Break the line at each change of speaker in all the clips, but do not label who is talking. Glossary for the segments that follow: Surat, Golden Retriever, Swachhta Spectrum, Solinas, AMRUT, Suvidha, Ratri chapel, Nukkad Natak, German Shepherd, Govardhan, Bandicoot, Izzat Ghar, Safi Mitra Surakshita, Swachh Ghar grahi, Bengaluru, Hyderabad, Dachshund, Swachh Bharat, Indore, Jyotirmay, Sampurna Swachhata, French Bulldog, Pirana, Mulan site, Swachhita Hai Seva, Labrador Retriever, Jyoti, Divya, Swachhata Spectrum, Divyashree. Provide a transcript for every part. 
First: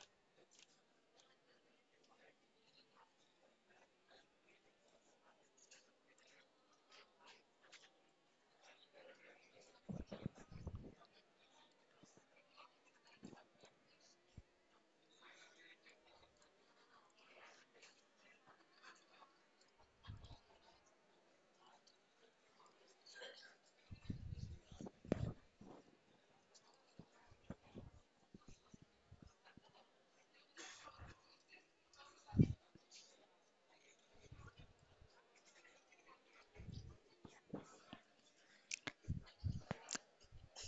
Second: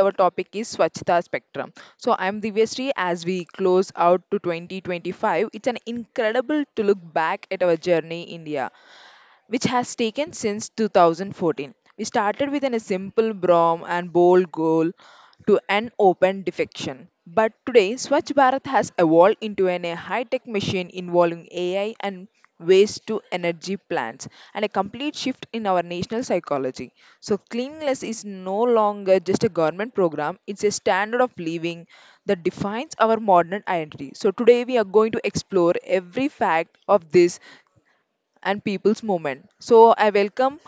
our topic is Swachhta Spectrum. So I am Divyashree, as we close out to 2025, it's an incredible to look back at our journey in India which has taken since 2014. We started with a simple Brahm and bold goal to an open defection. But today, Swachh Bharat has evolved into a high-tech machine involving AI and waste-to-energy plants and a complete shift in our national psychology. So cleanliness is no longer just a government program, it's a standard of living that defines our modern identity. So today we are going to explore every fact of this and people's movement. So I welcome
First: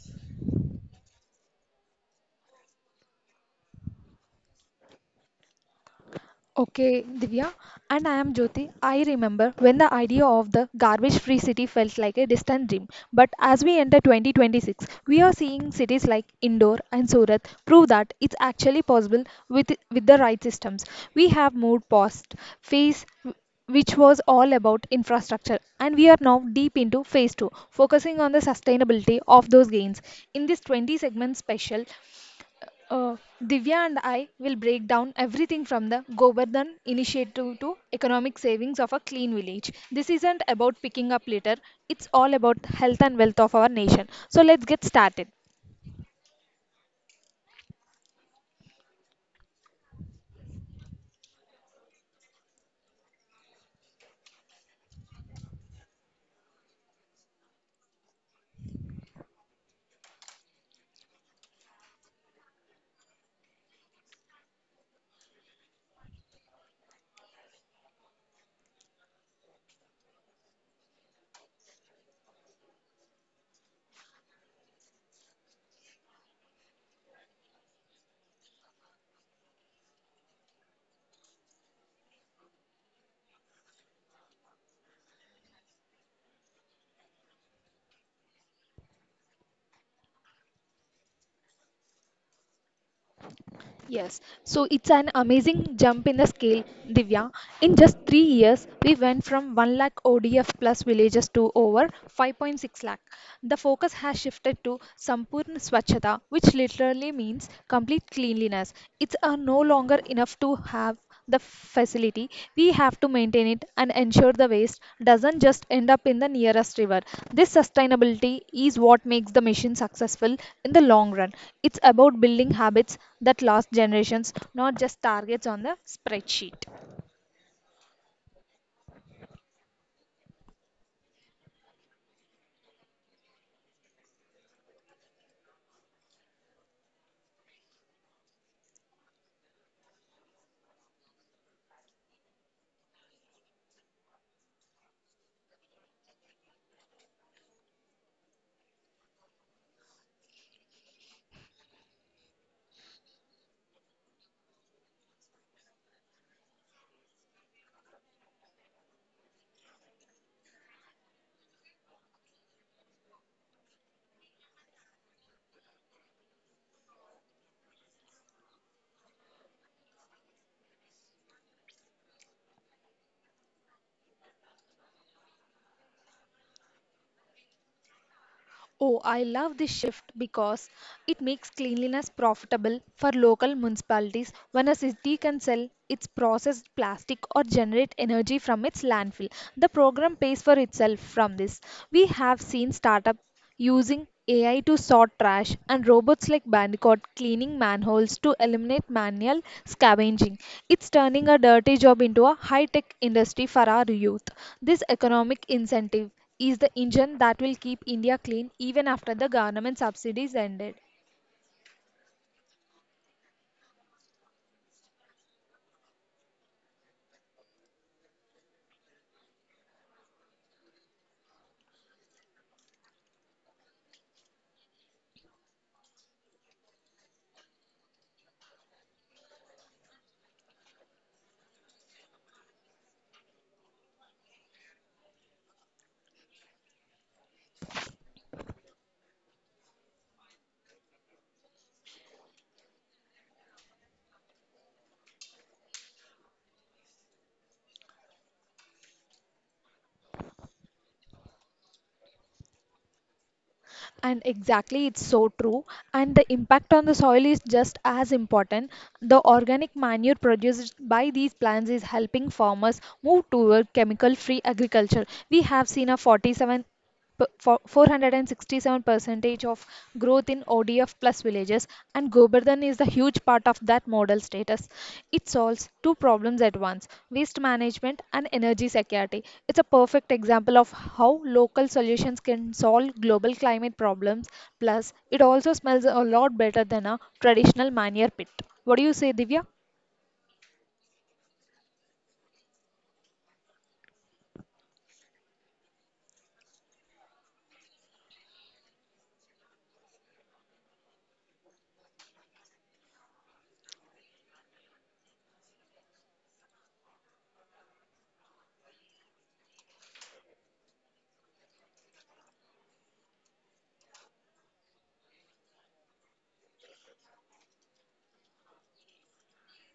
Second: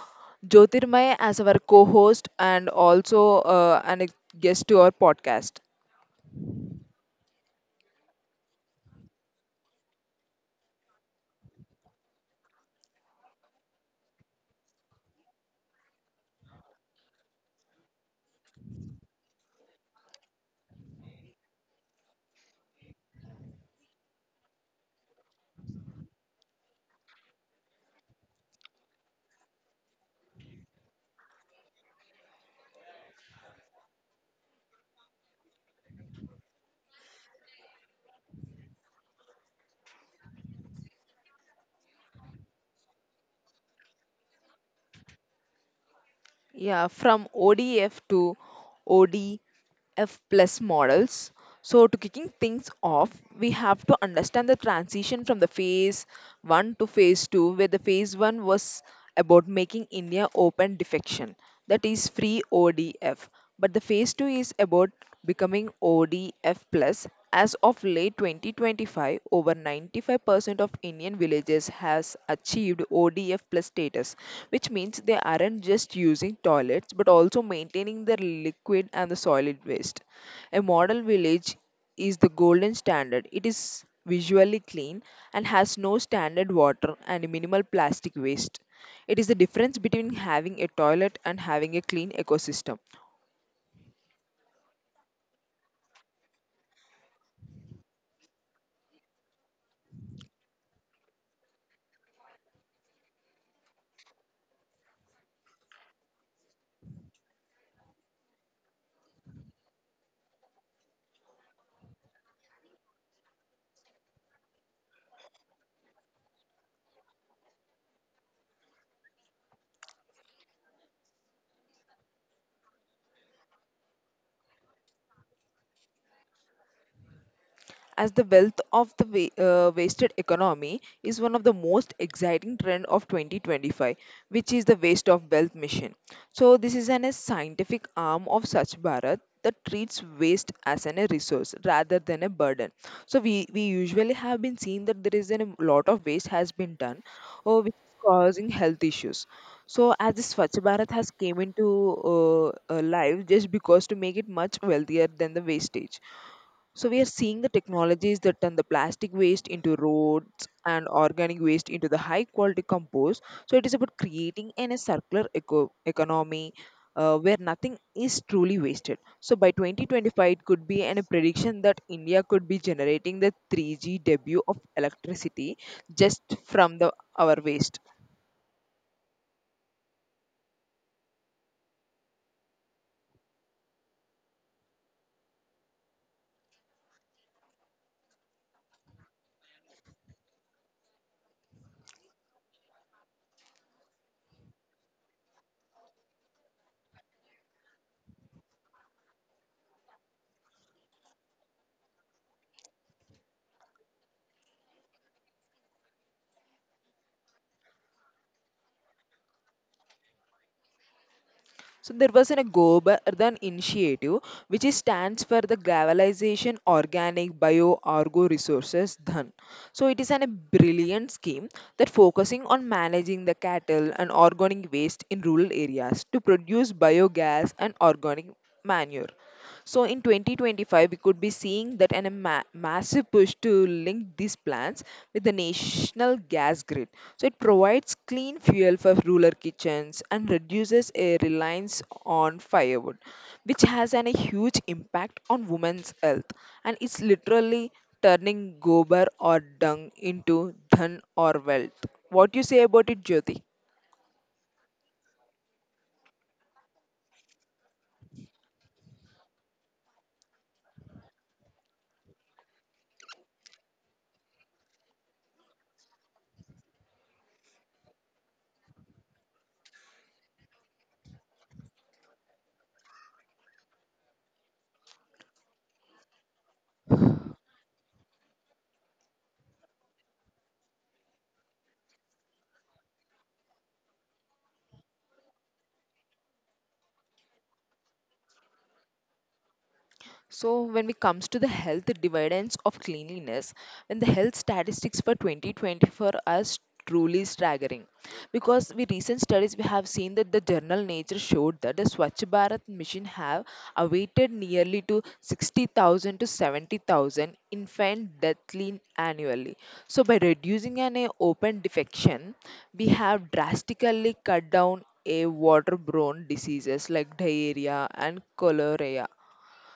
Jyotirmay as our co-host and also and a guest to our podcast.
Okay, Divya, and I am Jyoti. I remember when the idea of the garbage free city felt like a distant dream. But as we enter 2026, we are seeing cities like Indore and Surat prove that it's actually possible with the right systems. We have moved past phase which was all about infrastructure, and we are now deep into phase two, focusing on the sustainability of those gains. In this 20 segment special, uh, Divya and I will break down everything from the Govardhan initiative to economic savings of a clean village. This isn't about picking up litter, it's all about health and wealth of our nation. So let's get started.
Yeah, from ODF to ODF plus models. So to kicking things off, we have to understand the transition from the phase one to phase two, where the phase one was about making India open defection, that is free ODF. But the phase 2 is about becoming ODF plus. As of late 2025, over 95% of Indian villages has achieved ODF plus status, which means they aren't just using toilets but also maintaining their liquid and the solid waste. A model village is the golden standard. It is visually clean and has no standard water and minimal plastic waste. It is the difference between having a toilet and having a clean ecosystem.
Yes, so it's an amazing jump in the scale, Divya. In just 3 years, we went from 1 lakh ODF plus villages to over 5.6 lakh. The focus has shifted to Sampurna Swachhata, which literally means complete cleanliness. It's no longer enough to have the facility. We have to maintain it and ensure the waste doesn't just end up in the nearest river. This sustainability is what makes the mission successful in the long run. It's about building habits that last generations, not just targets on the spreadsheet.
As the wealth of the wasted economy is one of the most exciting trend of 2025, which is the waste of wealth mission. So this is an a scientific arm of such bharat that treats waste as an a resource rather than a burden. So we usually have been seeing that there is a lot of waste has been done or which is causing health issues. So as this Swachh Bharat has came into uh, life just because to make it much wealthier than the wastage. So we are seeing the technologies that turn the plastic waste into roads and organic waste into the high quality compost. So it is about creating a circular economy, where nothing is truly wasted. So by 2025, it could be a prediction that India could be generating the 3G debut of electricity just from the our waste.
Oh, I love this shift because it makes cleanliness profitable for local municipalities when a city can sell its processed plastic or generate energy from its landfill. The program pays for itself from this. We have seen startups using AI to sort trash and robots like Bandicoot cleaning manholes to eliminate manual scavenging. It's turning a dirty job into a high tech industry for our youth. This economic incentive is the engine that will keep India clean even after the government subsidies ended.
So there was a Gobardan initiative which is stands for the Globalization Organic Bio Argo Resources Dhan. So it is a brilliant scheme that focusing on managing the cattle and organic waste in rural areas to produce biogas and organic manure. So in 2025, we could be seeing that a massive push to link these plants with the national gas grid. So it provides clean fuel for rural kitchens and reduces a reliance on firewood, which has a huge impact on women's health. And it's literally turning gobar or dung into dhan or wealth. What do you say about it, Jyoti?
And exactly, it's so true. And the impact on the soil is just as important. The organic manure produced by these plants is helping farmers move toward chemical free agriculture. We have seen a 47 p- for 467 percentage of growth in ODF plus villages, and Govardhan is the huge part of that model status. It solves two problems at once: waste management and energy security. It's a perfect example of how local solutions can solve global climate problems. Plus, it also smells a lot better than a traditional manure pit. What do you say, Divya?
So, when it comes to the health dividends of cleanliness, and the health statistics for 2024 are truly staggering. Because with recent studies, we have seen that the journal Nature showed that the Swachh Bharat mission have awaited nearly to 60,000 to 70,000 infant deathly annually. So, by reducing an open defection, we have drastically cut down a waterborne diseases like diarrhea and cholera.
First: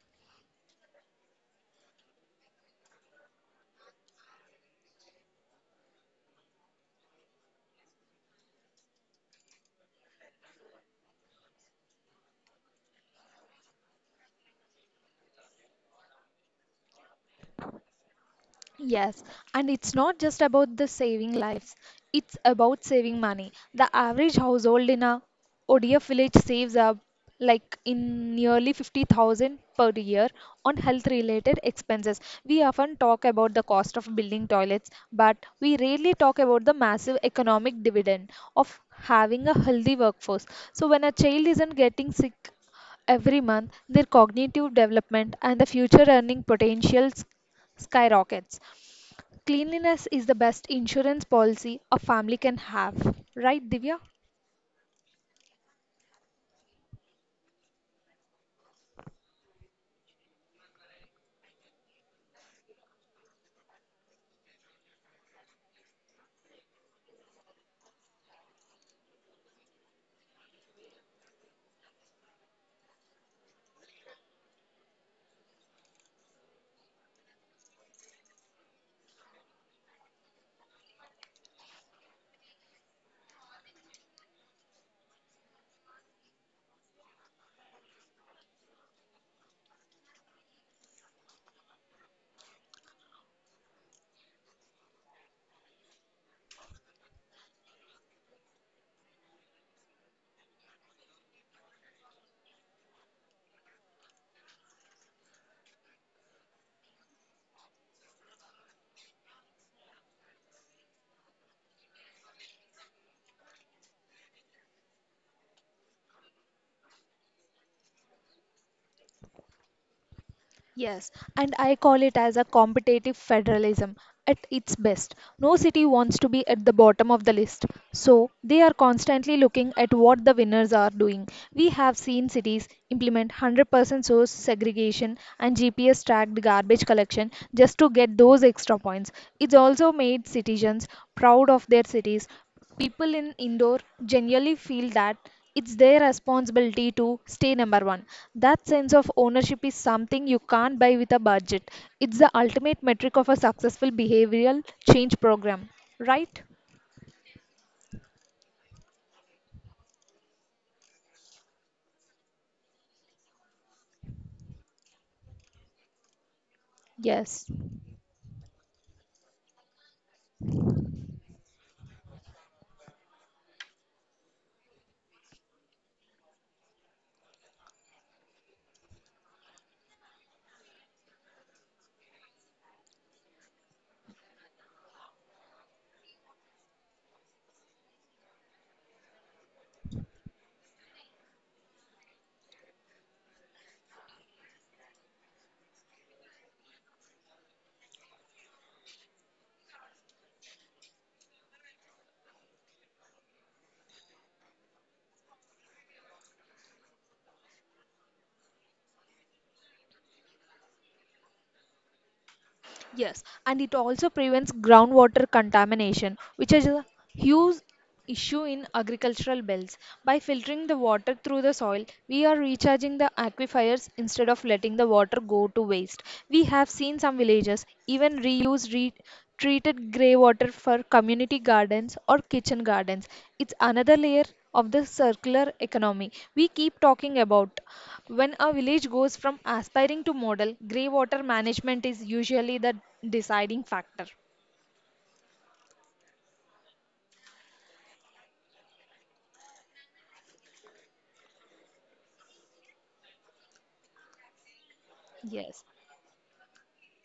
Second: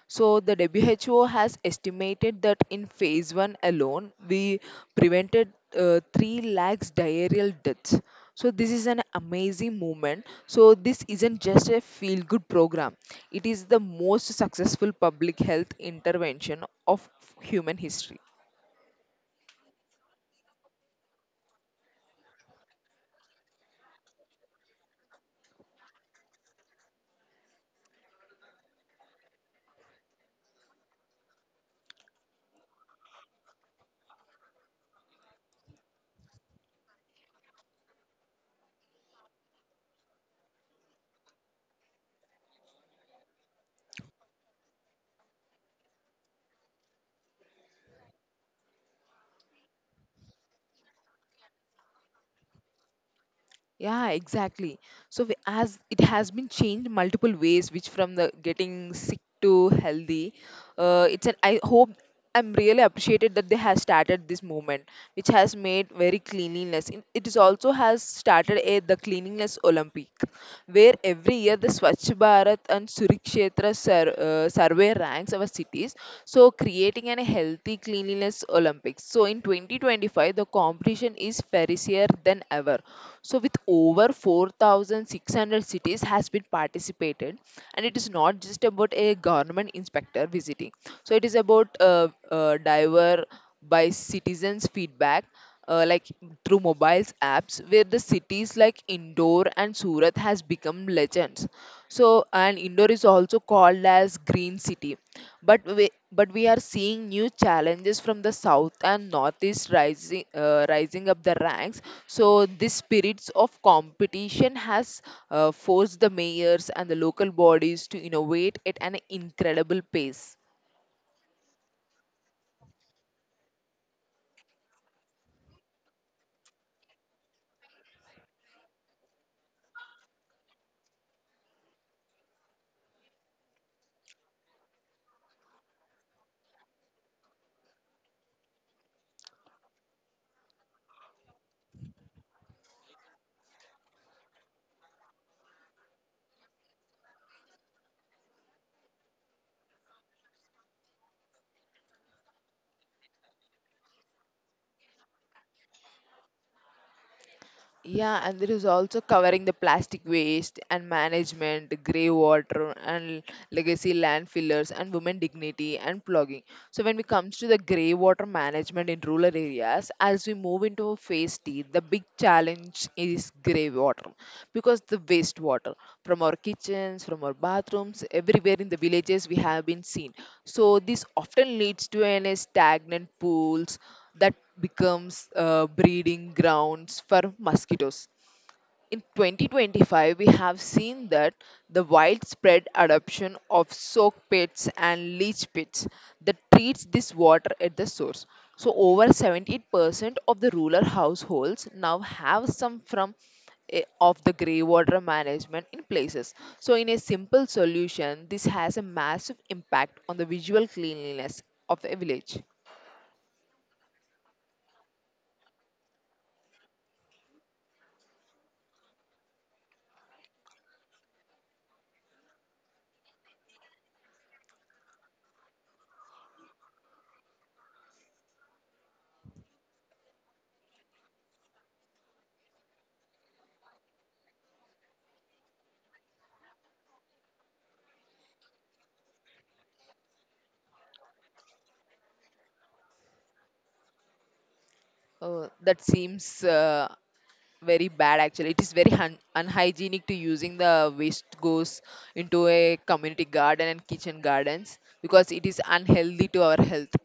So, the WHO has estimated that in phase one alone, we prevented 3 lakhs diarrheal deaths. So, this is an amazing movement. So, this isn't just a feel good program, it is the most successful public health intervention of human history.
Yes, and it's not just about the saving lives, it's about saving money. The average household in a ODF village saves up like in nearly 50,000 per year on health related expenses. We often talk about the cost of building toilets, but we rarely talk about the massive economic dividend of having a healthy workforce. So when a child isn't getting sick every month, their cognitive development and the future earning potentials skyrockets. Cleanliness is the best insurance policy a family can have, right, Divya?
Yeah, exactly. So as it has been changed multiple ways, which from the getting sick to healthy, it's an. I hope I'm really appreciated that they have started this movement, which has made very cleanliness. It is also has started a the cleanliness Olympic, where every year the Swachh Bharat and Surikshetra survey ranks our cities. So creating an healthy cleanliness Olympics. So in 2025, the competition is fiercer than ever so with over 4,600 cities has been participated and it is not just about a government inspector visiting. So it is about diver by citizens feedback, like through mobiles apps where the cities like Indore and Surat has become legends. So, and Indore is also called as green city. But we are seeing new challenges from the south and northeast rising up the ranks. So, this spirits of competition has forced the mayors and the local bodies to innovate at an incredible pace.
Yes, and I call it as a competitive federalism at its best. No city wants to be at the bottom of the list, so they are constantly looking at what the winners are doing. We have seen cities implement 100% source segregation and GPS tracked garbage collection just to get those extra points. It's also made citizens proud of their cities. People in indoor generally feel that it's their responsibility to stay number one. That sense of ownership is something you can't buy with a budget. It's the ultimate metric of a successful behavioral change program, right?
Yeah, and there is also covering the plastic waste and management, grey water and legacy landfillers and women dignity and plugging. So when it comes to
Yes.
the grey water management in rural areas, as we move into phase T, the big challenge is grey water because the wastewater from our kitchens, from our bathrooms, everywhere in the villages we have been seen. So this often leads to an stagnant pools that becomes breeding grounds for mosquitoes. In 2025, we have seen that the widespread adoption of soak pits and leach pits that treats this water at the source. So over 78% of the rural households now have some from of the grey water management in places. So in a simple solution, this has a massive impact on the visual cleanliness of a village.
Yes, and it also prevents groundwater contamination, which is a huge issue in agricultural belts. By filtering the water through the soil, we are recharging the aquifers instead of letting the water go to waste. We have seen some villages even reuse treated grey water for community gardens or kitchen gardens. It's another layer of the circular economy we keep talking about. When a village goes from aspiring to model, grey water management is usually the deciding factor.
That seems very bad actually it is very unhygienic to using the waste goes into a community garden and kitchen gardens because it is
Yes,
unhealthy to our health.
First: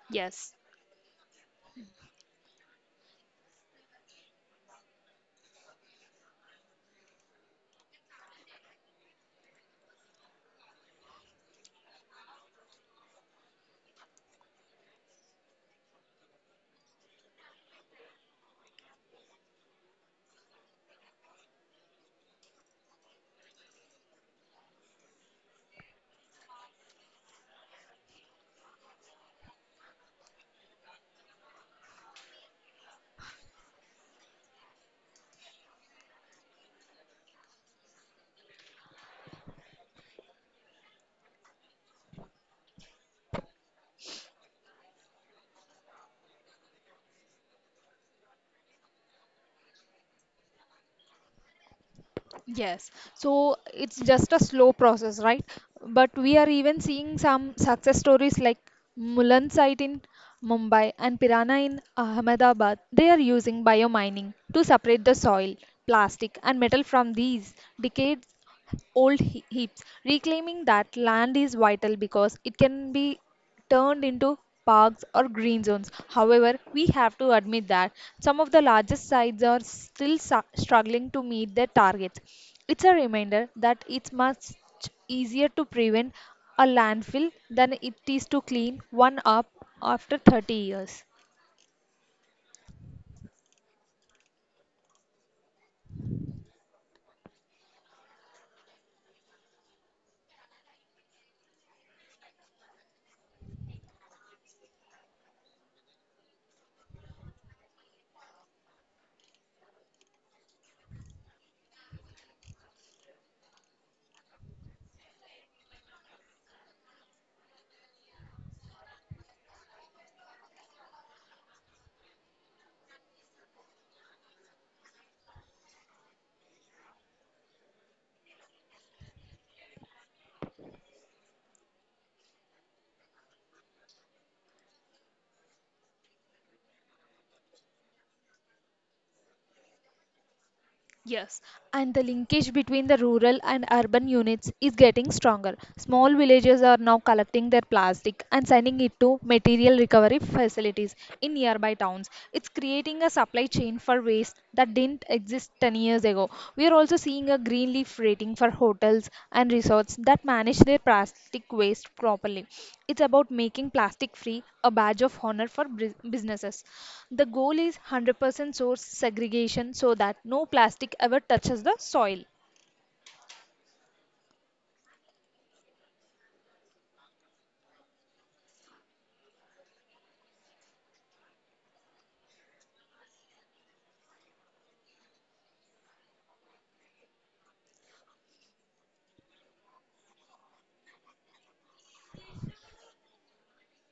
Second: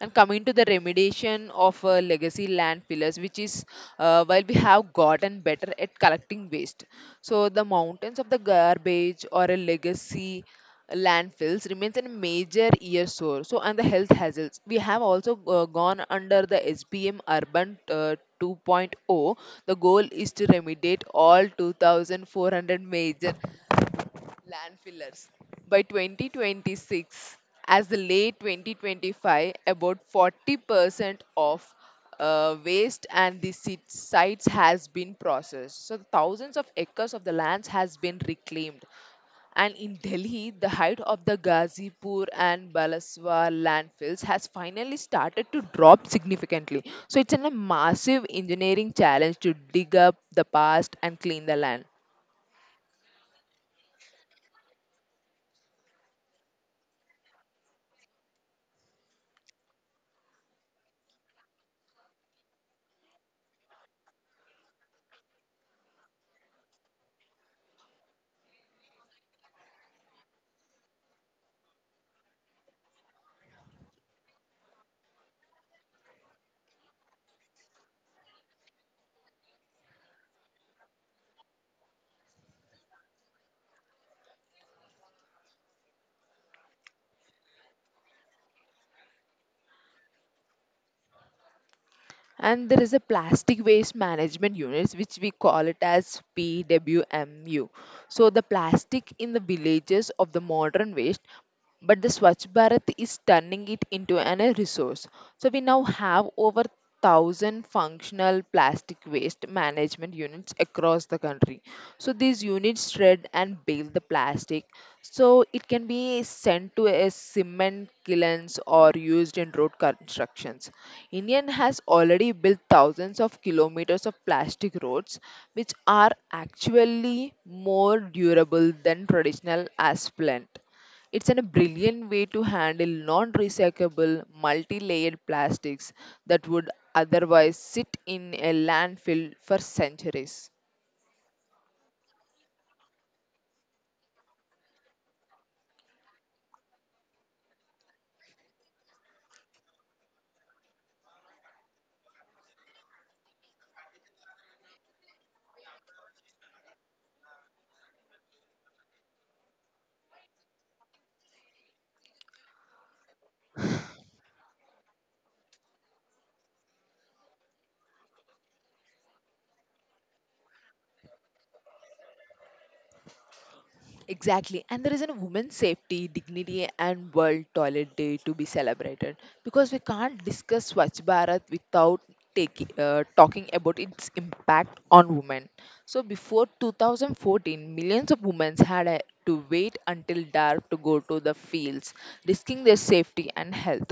And coming to
yes.
the remediation of legacy land pillars, which is while we have gotten better at collecting waste, so the mountains of the garbage or a legacy landfills remains a major year source. So and the health hazards, we have also gone under the SBM Urban 2.0. The goal is to remediate all 2,400 major landfillers by 2026 as the late 2025 about 40% of waste and the sites has been processed so thousands of acres of the lands has been reclaimed and in Delhi, the height of the Ghazipur and Balaswa landfills has finally started to drop significantly. So it's a massive engineering challenge to dig up the past and clean the land.
Yes, so it's just a slow process, right? But we are even seeing some success stories like Mulan site in Mumbai and Pirana in Ahmedabad. They are using biomining to separate the soil, plastic, and metal from these decayed old heaps. Reclaiming that land is vital because it can be turned into parks or green zones. However, we have to admit that some of the largest sites are still struggling to meet their targets. It's a reminder that it's much easier to prevent a landfill than it is to clean one up after 30 years.
And there is a plastic waste management units which we call it as pwmu. So the plastic in the villages of the modern waste but the Swachh Bharat is turning it into an a resource. So we now have over 1,000 functional plastic waste management units across the country. So these units shred and bale the plastic. So it can be sent to a cement kilns or used in road constructions. Indian has already built thousands of kilometers of plastic roads, which are actually more durable than traditional asphalt. It's a brilliant way to handle non recyclable, multi layered plastics that would otherwise sit in a landfill for centuries.
Yes, and the linkage between the rural and urban units is getting stronger. Small villages are now collecting their plastic and sending it to material recovery facilities in nearby towns. It's creating a supply chain for waste that didn't exist 10 years ago. We are also seeing a green leaf rating for hotels and resorts that manage their plastic waste properly. It's about making plastic free a badge of honor for businesses. The goal is 100% source segregation so that no plastic ever touches the soil.
Exactly. And there is a women's safety, dignity, and World Toilet Day to be celebrated because we can't discuss Swachh Bharat without talking about its impact on women. So before 2014, millions of women had to wait until dark to go to the fields, risking their safety and health.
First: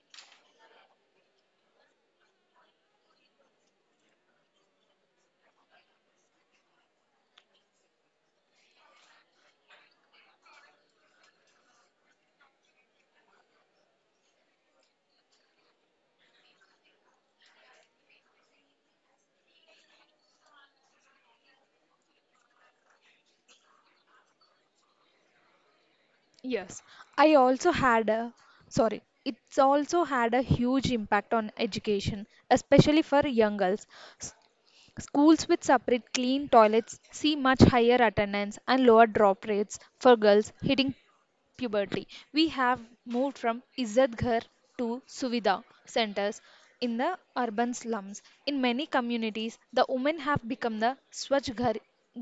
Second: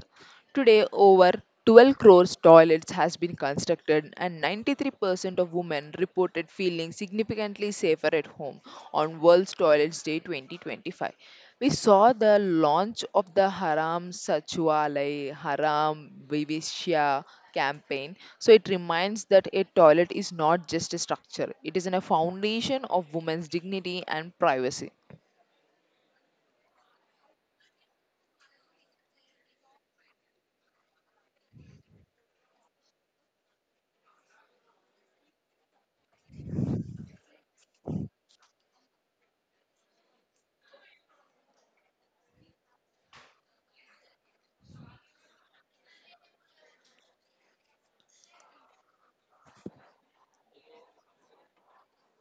Today, over 12 crores toilets has been constructed and 93% of women reported feeling significantly safer at home on World's Toilets Day 2025. We saw the launch of the Haram Sachwalay Haram Vivishya campaign. So it reminds that a toilet is not just a structure, it is in a foundation of women's dignity and privacy.
Yes, I also had a sorry, it's also had a huge impact on education, especially for young girls. S- Schools with separate clean toilets see much higher attendance and lower drop rates for girls hitting puberty. We have moved from Izzat Ghar to Suvidha centers in the urban slums. In many communities, the women have become the Swachh Ghar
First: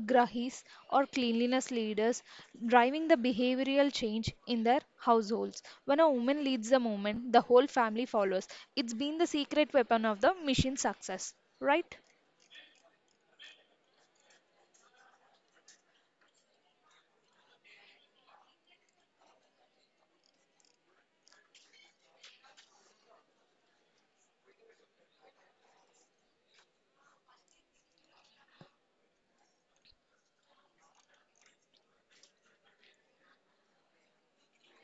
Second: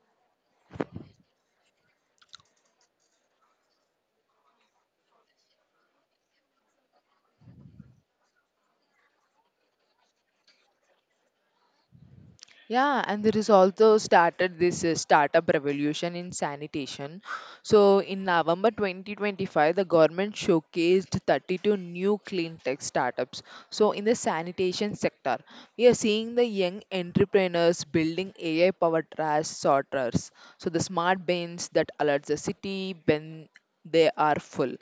grahis or cleanliness leaders, driving the behavioral change in their households. When a woman leads the movement, the whole family follows. It's been the secret weapon of the mission success, right?
Yeah, and there is also started this startup revolution in sanitation. So in November 2025, the government showcased 32 new clean tech startups. So in the sanitation sector, we are seeing the young entrepreneurs building AI-powered trash sorters. So the smart bins that alert the city when they are full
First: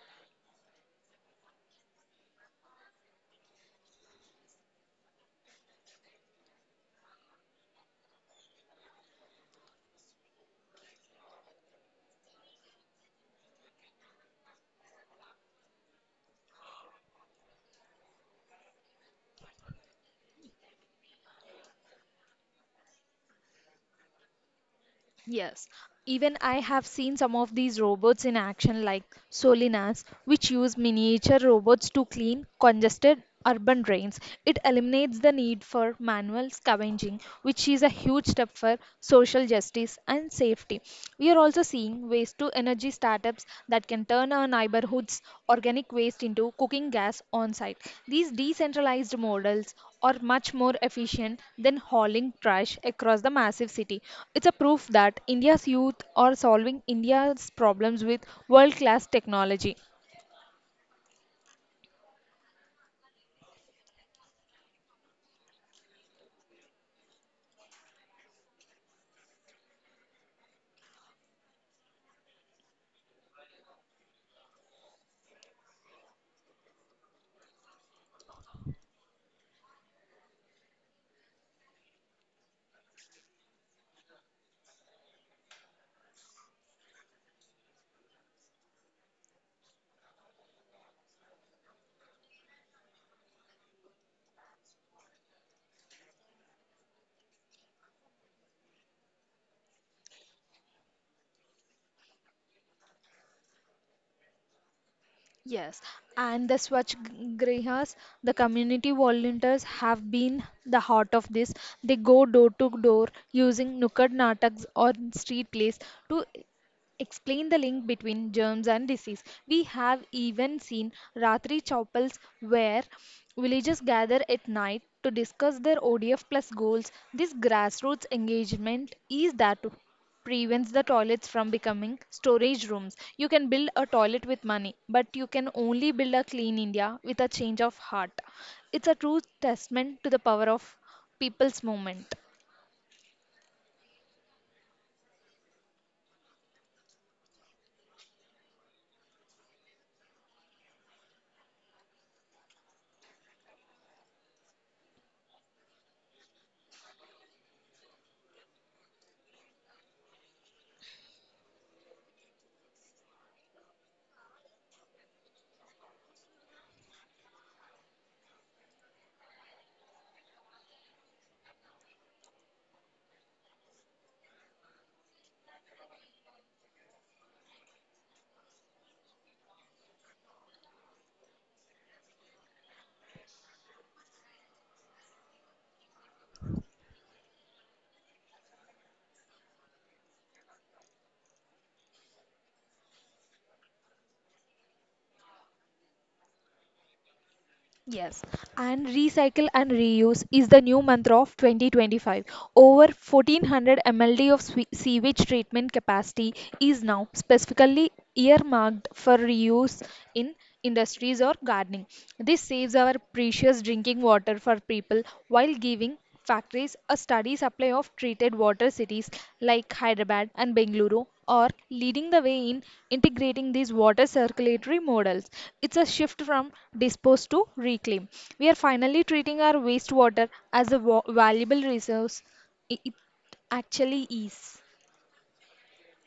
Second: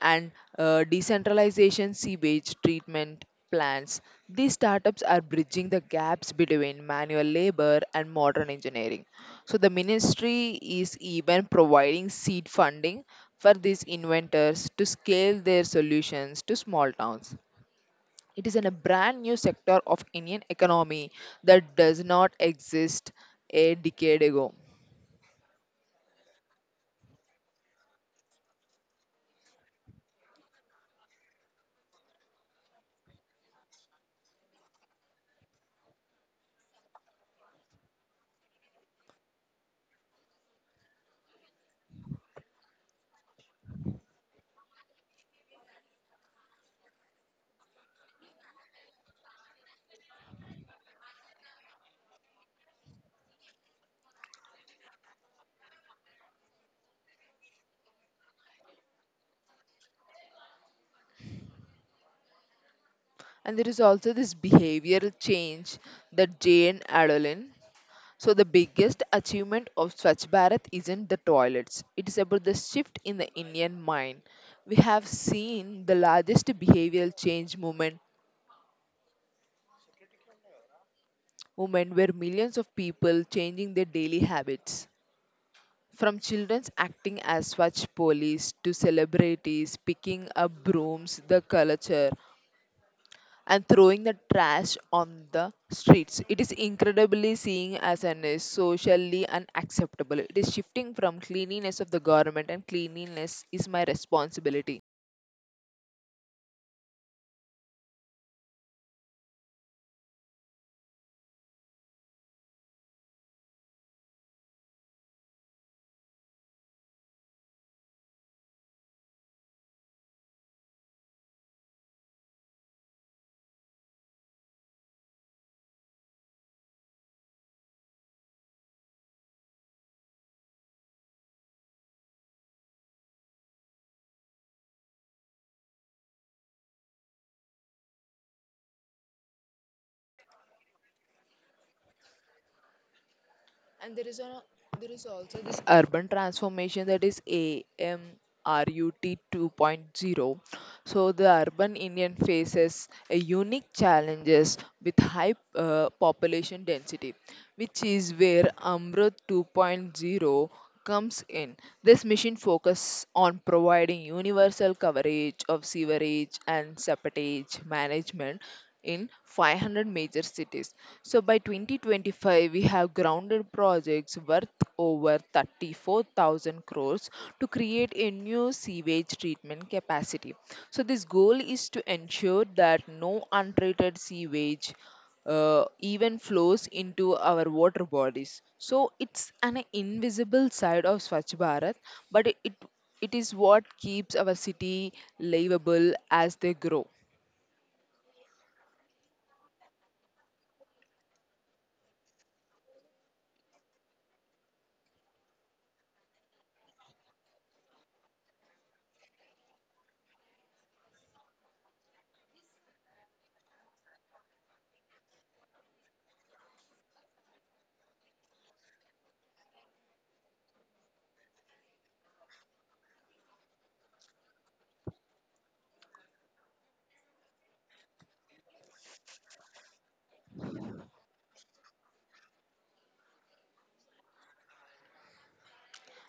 and decentralization sewage treatment plants. These startups are bridging the gaps between manual labor and modern engineering. So, the ministry is even providing seed funding for these inventors to scale their solutions to small towns. It is in a brand new sector of Indian economy that does not exist a decade ago.
Yes, even I have seen some of these robots in action, like Solinas, which use miniature robots to clean congested urban drains. It eliminates the need for manual scavenging, which is a huge step for social justice and safety. We are also seeing ways to energy startups that can turn our neighborhood's organic waste into cooking gas on site. These decentralized models are much more efficient than hauling trash across the massive city. It's a proof that India's youth are solving India's problems with world class technology.
And there is also this behavioral change that Jane Adolin. So the biggest achievement of Swachh Bharat isn't the toilets. It is about the shift in the Indian mind. We have seen the largest behavioral change movement where millions of people changing their daily habits. From children acting as Swachh police to celebrities picking up brooms, the culture and throwing the trash on the streets. It is incredibly seen as an is socially unacceptable. It is shifting from cleanliness of the government and cleanliness is my responsibility.
Yes, and the Swachh Grihas, the community volunteers, have been the heart of this. They go door to door using Nukkad Nataks or street plays to explain the link between germs and disease. We have even seen Ratri chapels where villagers gather at night to discuss their ODF plus goals. This grassroots engagement is that to prevents the toilets from becoming storage rooms. You can build a toilet with money, but you can only build a clean India with a change of heart. It's a true testament to the power of people's movement.
And there is also this urban transformation that is AMRUT 2.0. So the urban Indian faces a unique challenges with high population density, which is where Amrut 2.0 comes in. This mission focuses on providing universal coverage of sewerage and septage management in 500 major cities. So by 2025, we have grounded projects worth over 34,000 crores to create a new sewage treatment capacity. So this goal is to ensure that no untreated sewage even flows into our water bodies. So it's an invisible side of Swachh Bharat, but it is what keeps our city livable as they grow.
Yes, and recycle and reuse is the new mantra of 2025. Over 1400 mld of sewage treatment capacity is now specifically earmarked for reuse in industries or gardening. This saves our precious drinking water for people while giving factories a steady supply of treated water. Cities like Hyderabad and Bengaluru are leading the way in integrating these water circulatory models. It's a shift from dispose to reclaim. We are finally treating our wastewater as a valuable resource. It actually is.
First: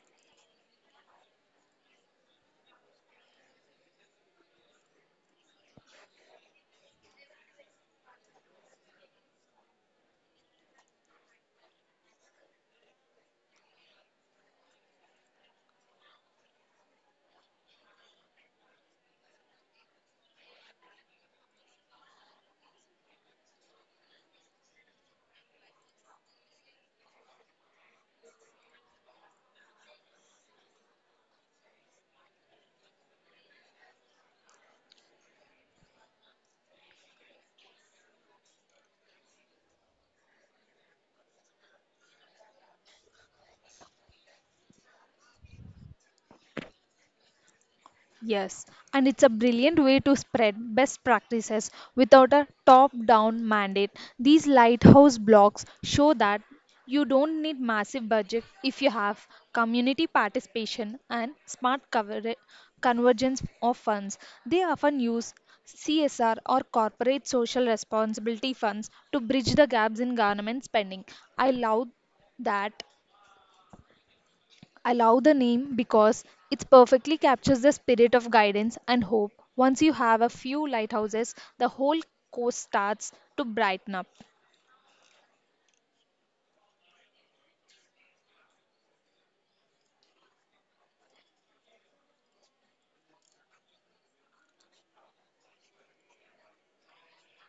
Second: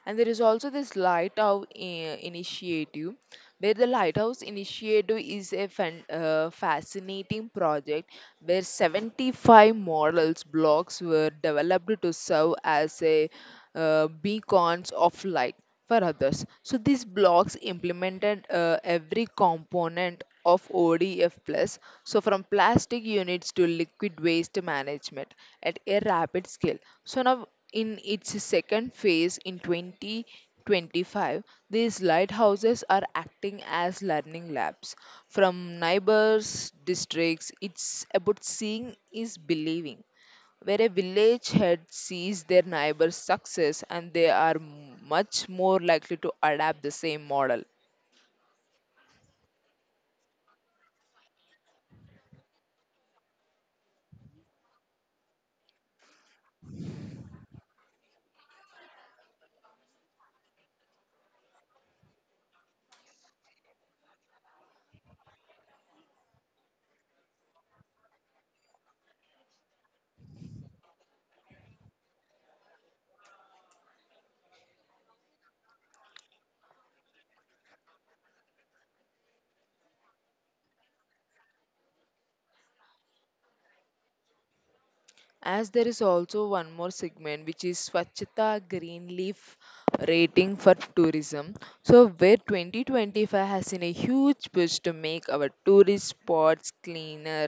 And there is also this initiative, where the lighthouse initiative is a fascinating project where 75 models blocks were developed to serve as a beacons of light for others. So these blocks implemented every component of ODF plus. So from plastic units to liquid waste management at a rapid scale. So now in its second phase in 2025, these lighthouses are acting as learning labs. From neighbors, districts, it's about seeing is believing, where a village head sees their neighbor's success and they are much more likely to adapt the same model.
Yes, and it's a brilliant way to spread best practices without a top down mandate. These lighthouse blocks show that you don't need massive budget if you have community participation and smart convergence of funds. They often use CSR or corporate social responsibility funds to bridge the gaps in government spending. I love that I love the name because it perfectly captures the spirit of guidance and hope. Once you have a few lighthouses, the whole coast starts to brighten up.
As there is also one more segment which is Swachhata Green Leaf rating for tourism. So where 2025 has seen a huge push to make our tourist spots cleaner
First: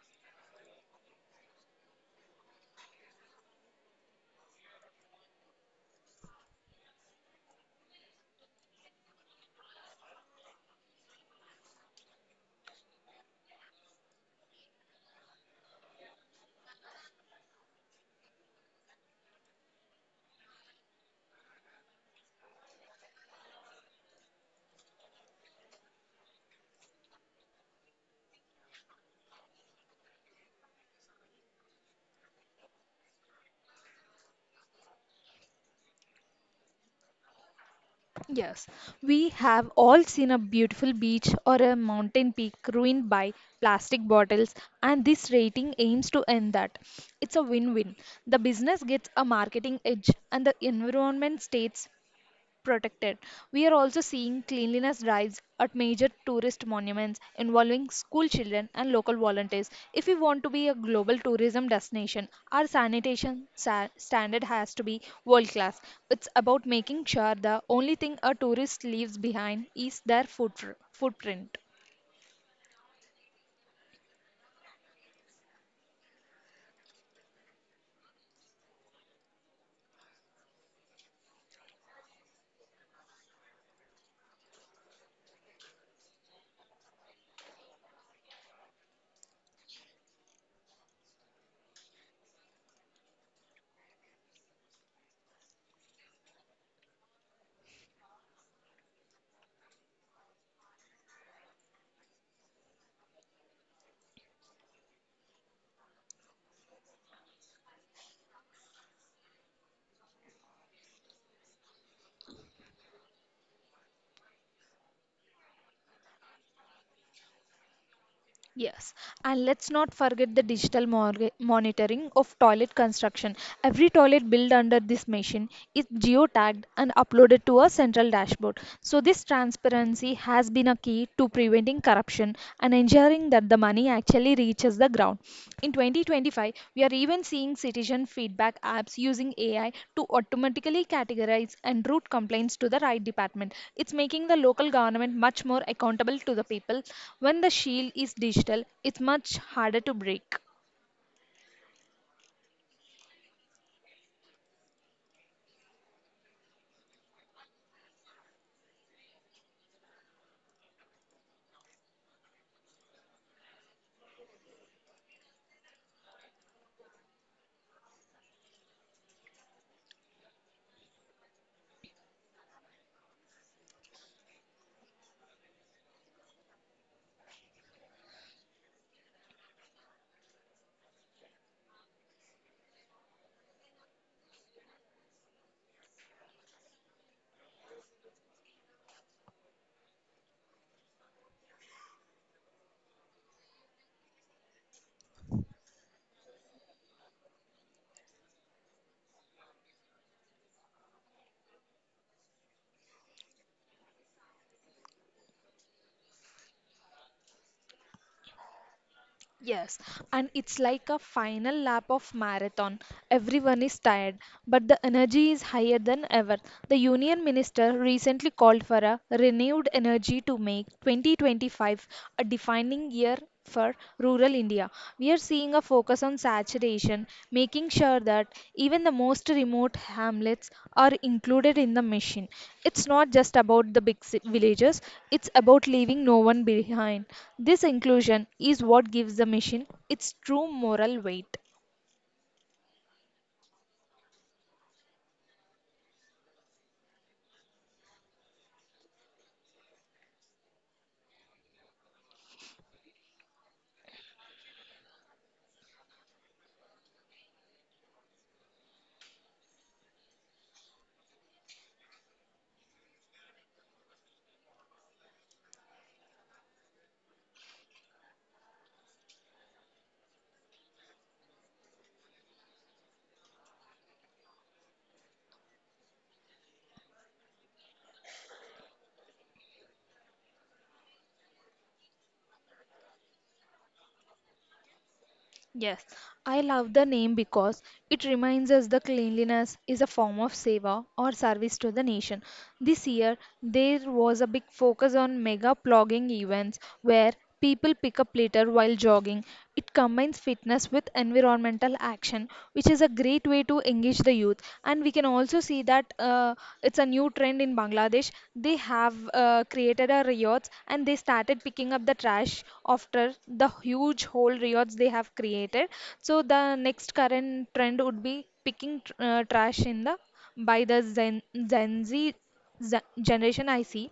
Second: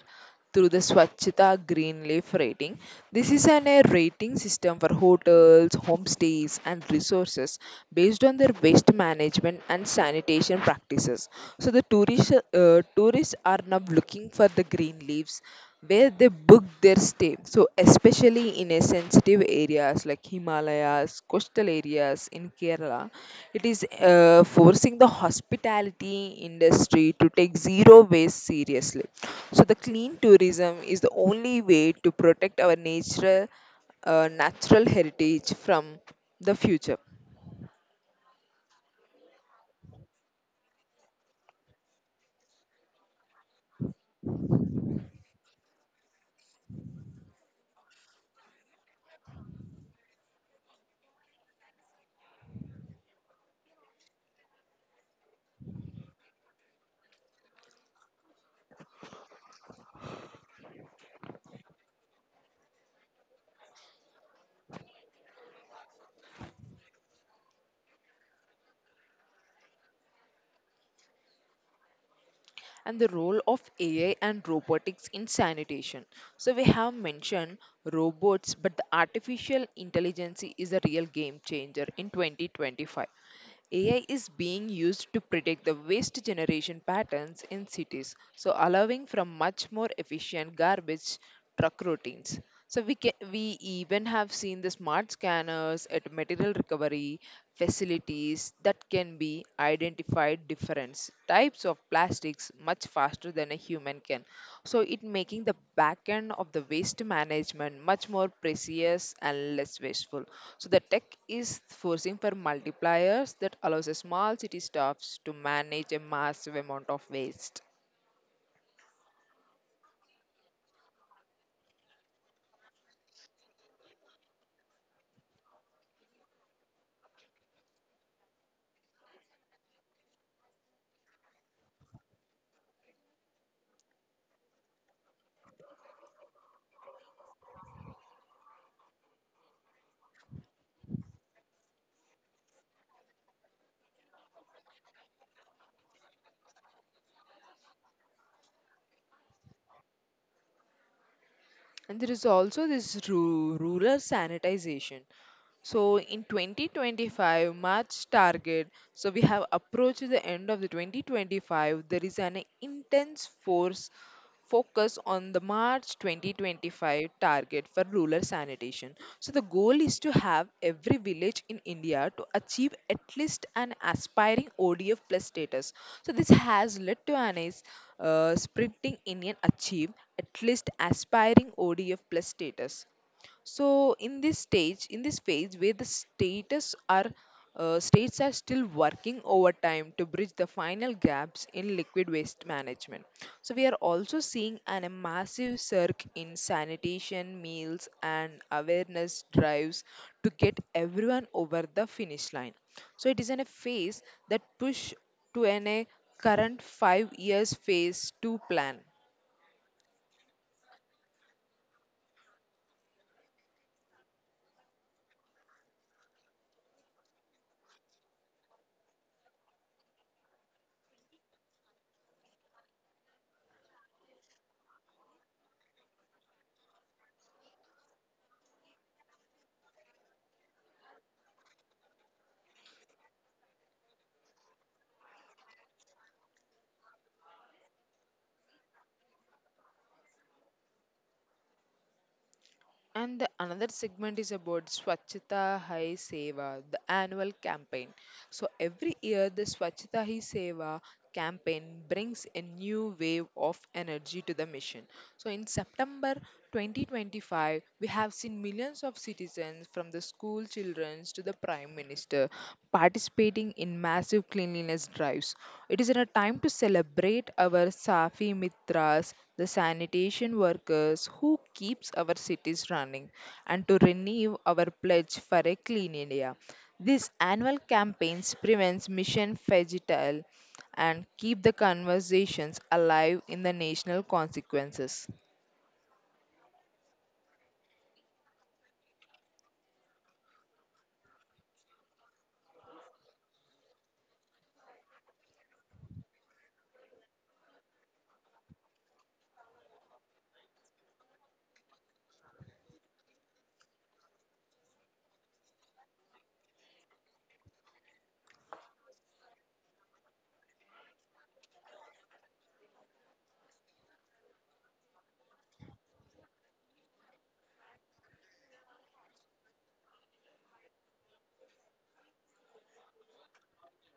through the Swachhata Green Leaf rating. This is an a rating system for hotels, homestays and resources based on their waste management and sanitation practices. So the tourists are now looking for the green leaves where they book their stay. So, especially in a sensitive areas like Himalayas, coastal areas in Kerala, it is forcing the hospitality industry to take zero waste seriously. So, the clean tourism is the only way to protect our natural heritage from the future.
Yes, we have all seen a beautiful beach or a mountain peak ruined by plastic bottles, and this rating aims to end that. It's a win win. The business gets a marketing edge, and the environment stays protected. We are also seeing cleanliness drives at major tourist monuments involving school children and local volunteers. If we want to be a global tourism destination, our sanitation standard has to be world class. It's about making sure the only thing a tourist leaves behind is their footprint.
And the role of AI and robotics in sanitation. So, we have mentioned robots, but the artificial intelligence is a real game changer in 2025. AI is being used to predict the waste generation patterns in cities, so allowing from much more efficient garbage truck routines. So we can, we even have seen the smart scanners at material recovery facilities that can be identified different types of plastics much faster than a human can, so it making the back end of the waste management much more precise and less wasteful. So the tech is forcing for multipliers that allows the small city staffs to manage a massive amount of waste.
Yes, and let's not forget the digital monitoring of toilet construction. Every toilet built under this machine is geotagged and uploaded to a central dashboard. So, this transparency has been a key to preventing corruption and ensuring that the money actually reaches the ground. In 2025, we are even seeing citizen feedback apps using AI to automatically categorize and route complaints to the right department. It's making the local government much more accountable to the people. When the shield is digital, it's much harder to break.
And there is also this rural sanitization. So in 2025 March target, so we have approached the end of the 2025. There is an intense force focus on the March 2025 target for rural sanitation. So the goal is to have every village in India to achieve at least an aspiring ODF plus status. So this has led to an is sprinting Indian achieve at least aspiring ODF plus status, so in this phase where the status are states are still working overtime to bridge the final gaps in liquid waste management. So we are also seeing a massive surge in sanitation meals and awareness drives to get everyone over the finish line. So it is in a phase that push to an a current 5 years phase 2 plan.
Yes, and it's like a final lap of marathon. Everyone is tired, but the energy is higher than ever. The union minister recently called for a renewed energy to make 2025 a defining year for rural India. We are seeing a focus on saturation, making sure that even the most remote hamlets are included in the mission. It's not just about the big villages, it's about leaving no one behind. This inclusion is what gives the mission its true moral weight.
And the another segment is about Swachhita Hai Seva, the annual campaign. So every year, the Swachhita Hai Seva campaign brings a new wave of energy to the mission. So in September 2025, we have seen millions of citizens from the school children to the Prime Minister participating in massive cleanliness drives. It is a time to celebrate our Safi Mitras, the sanitation workers who keeps our cities running, and to renew our pledge for a clean India. This annual campaigns prevents mission fagitile and keep the conversations alive in the national consequences.
Yes, I love the name because it reminds us the cleanliness is a form of seva or service to the nation. This year, there was a big focus on mega plogging events where people pick up litter while jogging. It combines fitness with environmental action, which is a great way to engage the youth, and we can also see that it's a new trend in Bangladesh. They have created a riots and they started picking up the trash after the huge whole riots they have created. So the next current trend would be picking trash in the by the Gen Z, Z generation, I see.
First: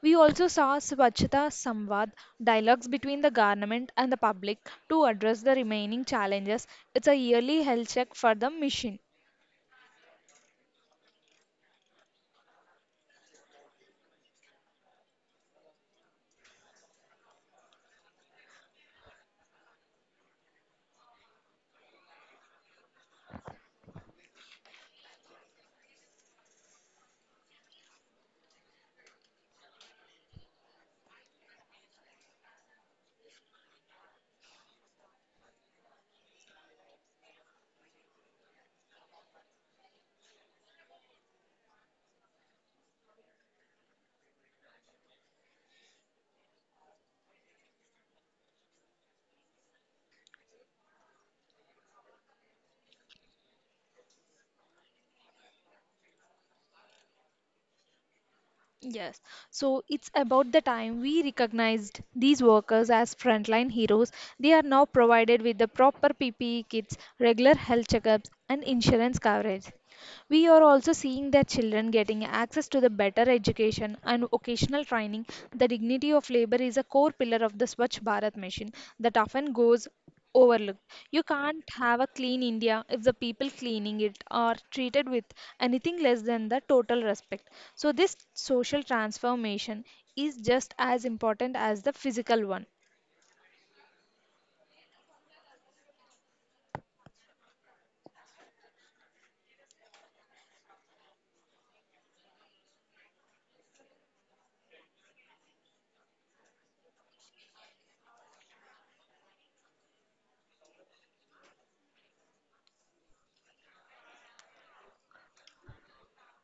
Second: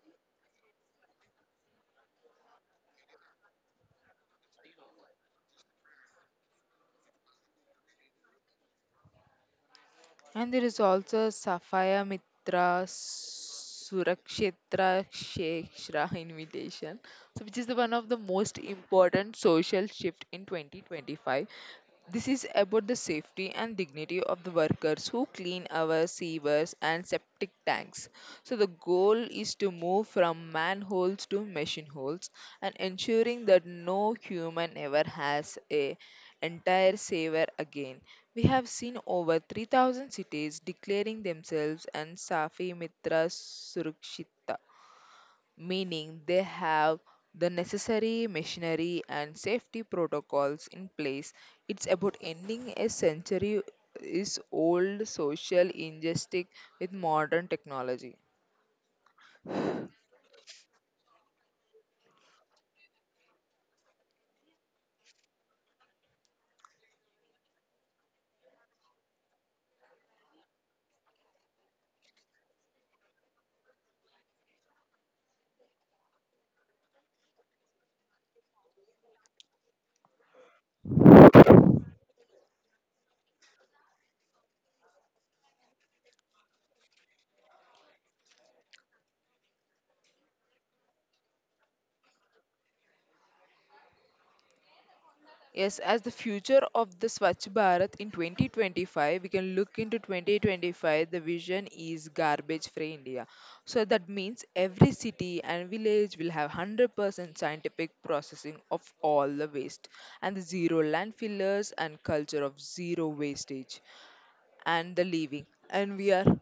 We also saw Swachhata Samvad dialogues between the government and the public to address the remaining challenges. It's a yearly health check for the mission.
And there is also Sapphire Mitra Surakshetra Shekshra invitation, so which is the one of the most important social shift in 2025. This is about the safety and dignity of the workers who clean our sewers and septic tanks. So the goal is to move from manholes to machine holes and ensuring that no human ever has a entire saver again. We have seen over 3,000 cities declaring themselves and Safi Mitra Surakshita, meaning they have the necessary machinery and safety protocols in place. It's about ending a century is old social injustice with modern technology.
Yes, so it's about the time we recognized these workers as frontline heroes. They are now provided with the proper PPE kits, regular health checkups, and insurance coverage. We are also seeing their children getting access to the better education and vocational training. The dignity of labor is a core pillar of the Swachh Bharat mission that often goes overlooked. You can't have a clean India if the people cleaning it are treated with anything less than the total respect. So, this social transformation is just as important as the physical one.
Yes, as the future of the Swachh Bharat in 2025, we can look into 2025. The vision is garbage free India. So that means every city and village will have 100% scientific processing of all the waste and the zero landfillers and culture of zero wastage and the leaving. And we are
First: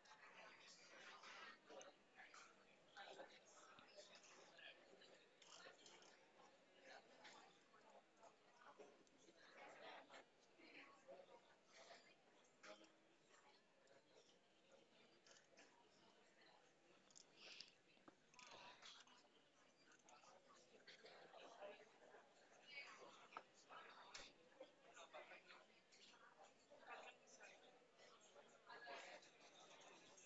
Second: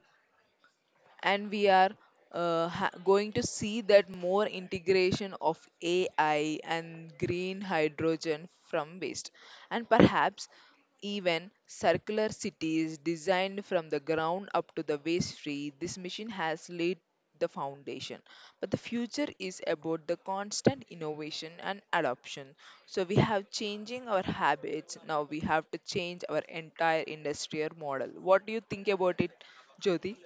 and we are ha- going to see that more integration of AI and green hydrogen from waste, and perhaps even circular cities designed from the ground up to the waste free. This mission has laid the foundation, but the future is about the constant innovation and adoption. So we have changing our habits. Now we have to change our entire industrial model. What do you think about it, Jyoti?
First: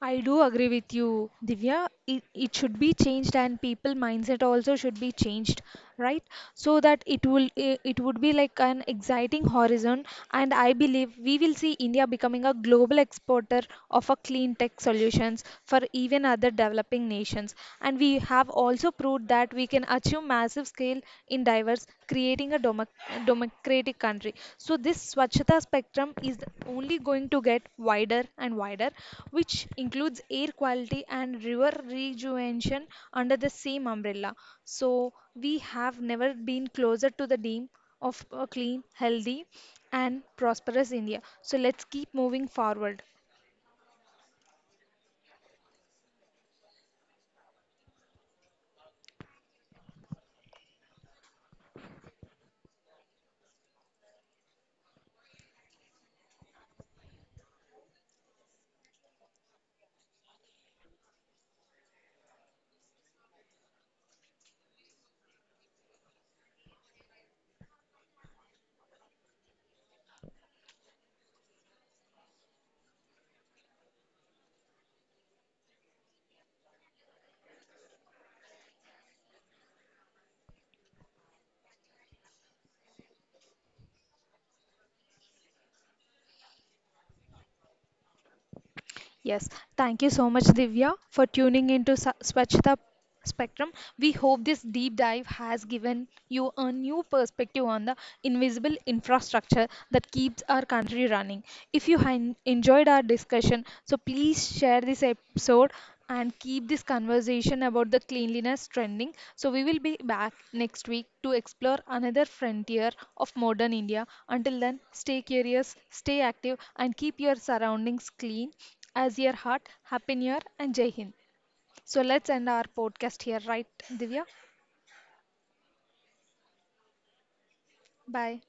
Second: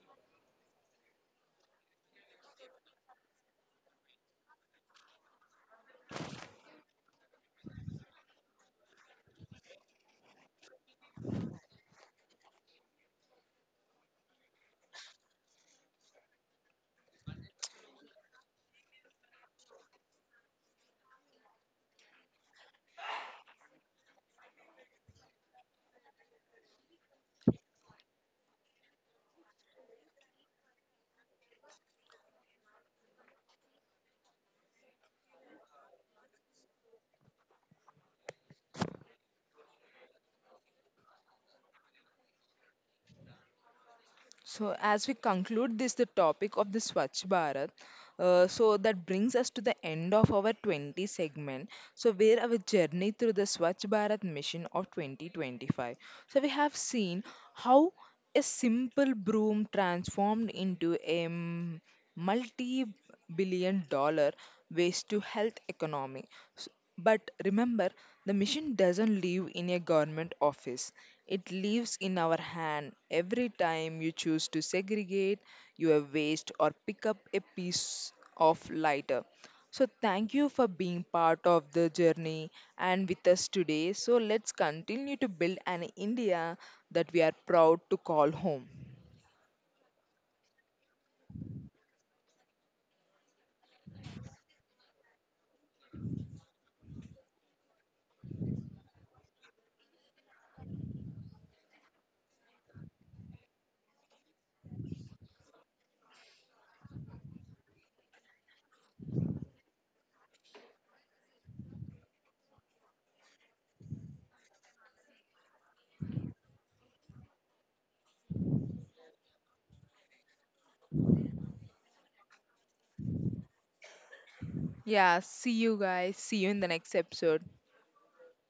I do agree with you, Divya. It should be changed, and people mindset also should be changed, right? So that it will it would be like an exciting horizon, and I believe we will see India becoming a global exporter of a clean tech solutions for even other developing nations. And we have also proved that we can achieve massive scale in diverse, creating a democratic country. So this Swachhata spectrum is only going to get wider and wider, which includes air quality and river rejuvenation under the same umbrella. So we have never been closer to the dream of a clean, healthy, and prosperous India. So let's keep moving forward.
So, as we conclude this, the topic of the Swachh Bharat, so that brings us to the end of our 20 segment. So, where our journey through the Swachh Bharat mission of 2025. So, we have seen how a simple broom transformed into a multi billion dollar waste to health economy. S- But remember, the mission doesn't live in a government office. It lives in our hand. Every time you choose to segregate your waste or pick up a piece of lighter. So thank you for being part of the journey and with us today. So let's continue to build an India that we are proud to call home.
Yes, thank you so much, Divya, for tuning into Swachhta Spectrum. We hope this deep dive has given you a new perspective on the invisible infrastructure that keeps our country running. If you enjoyed our discussion, so please share this episode and keep this conversation about the cleanliness trending. So we will be back next week to explore another frontier of modern India. Until then, stay curious, stay active, and keep your surroundings clean as your heart. Happy New Year and Jai Hind. So let's end our podcast here, right, Divya?
Yeah, see you guys. See you in the next episode.
Bye.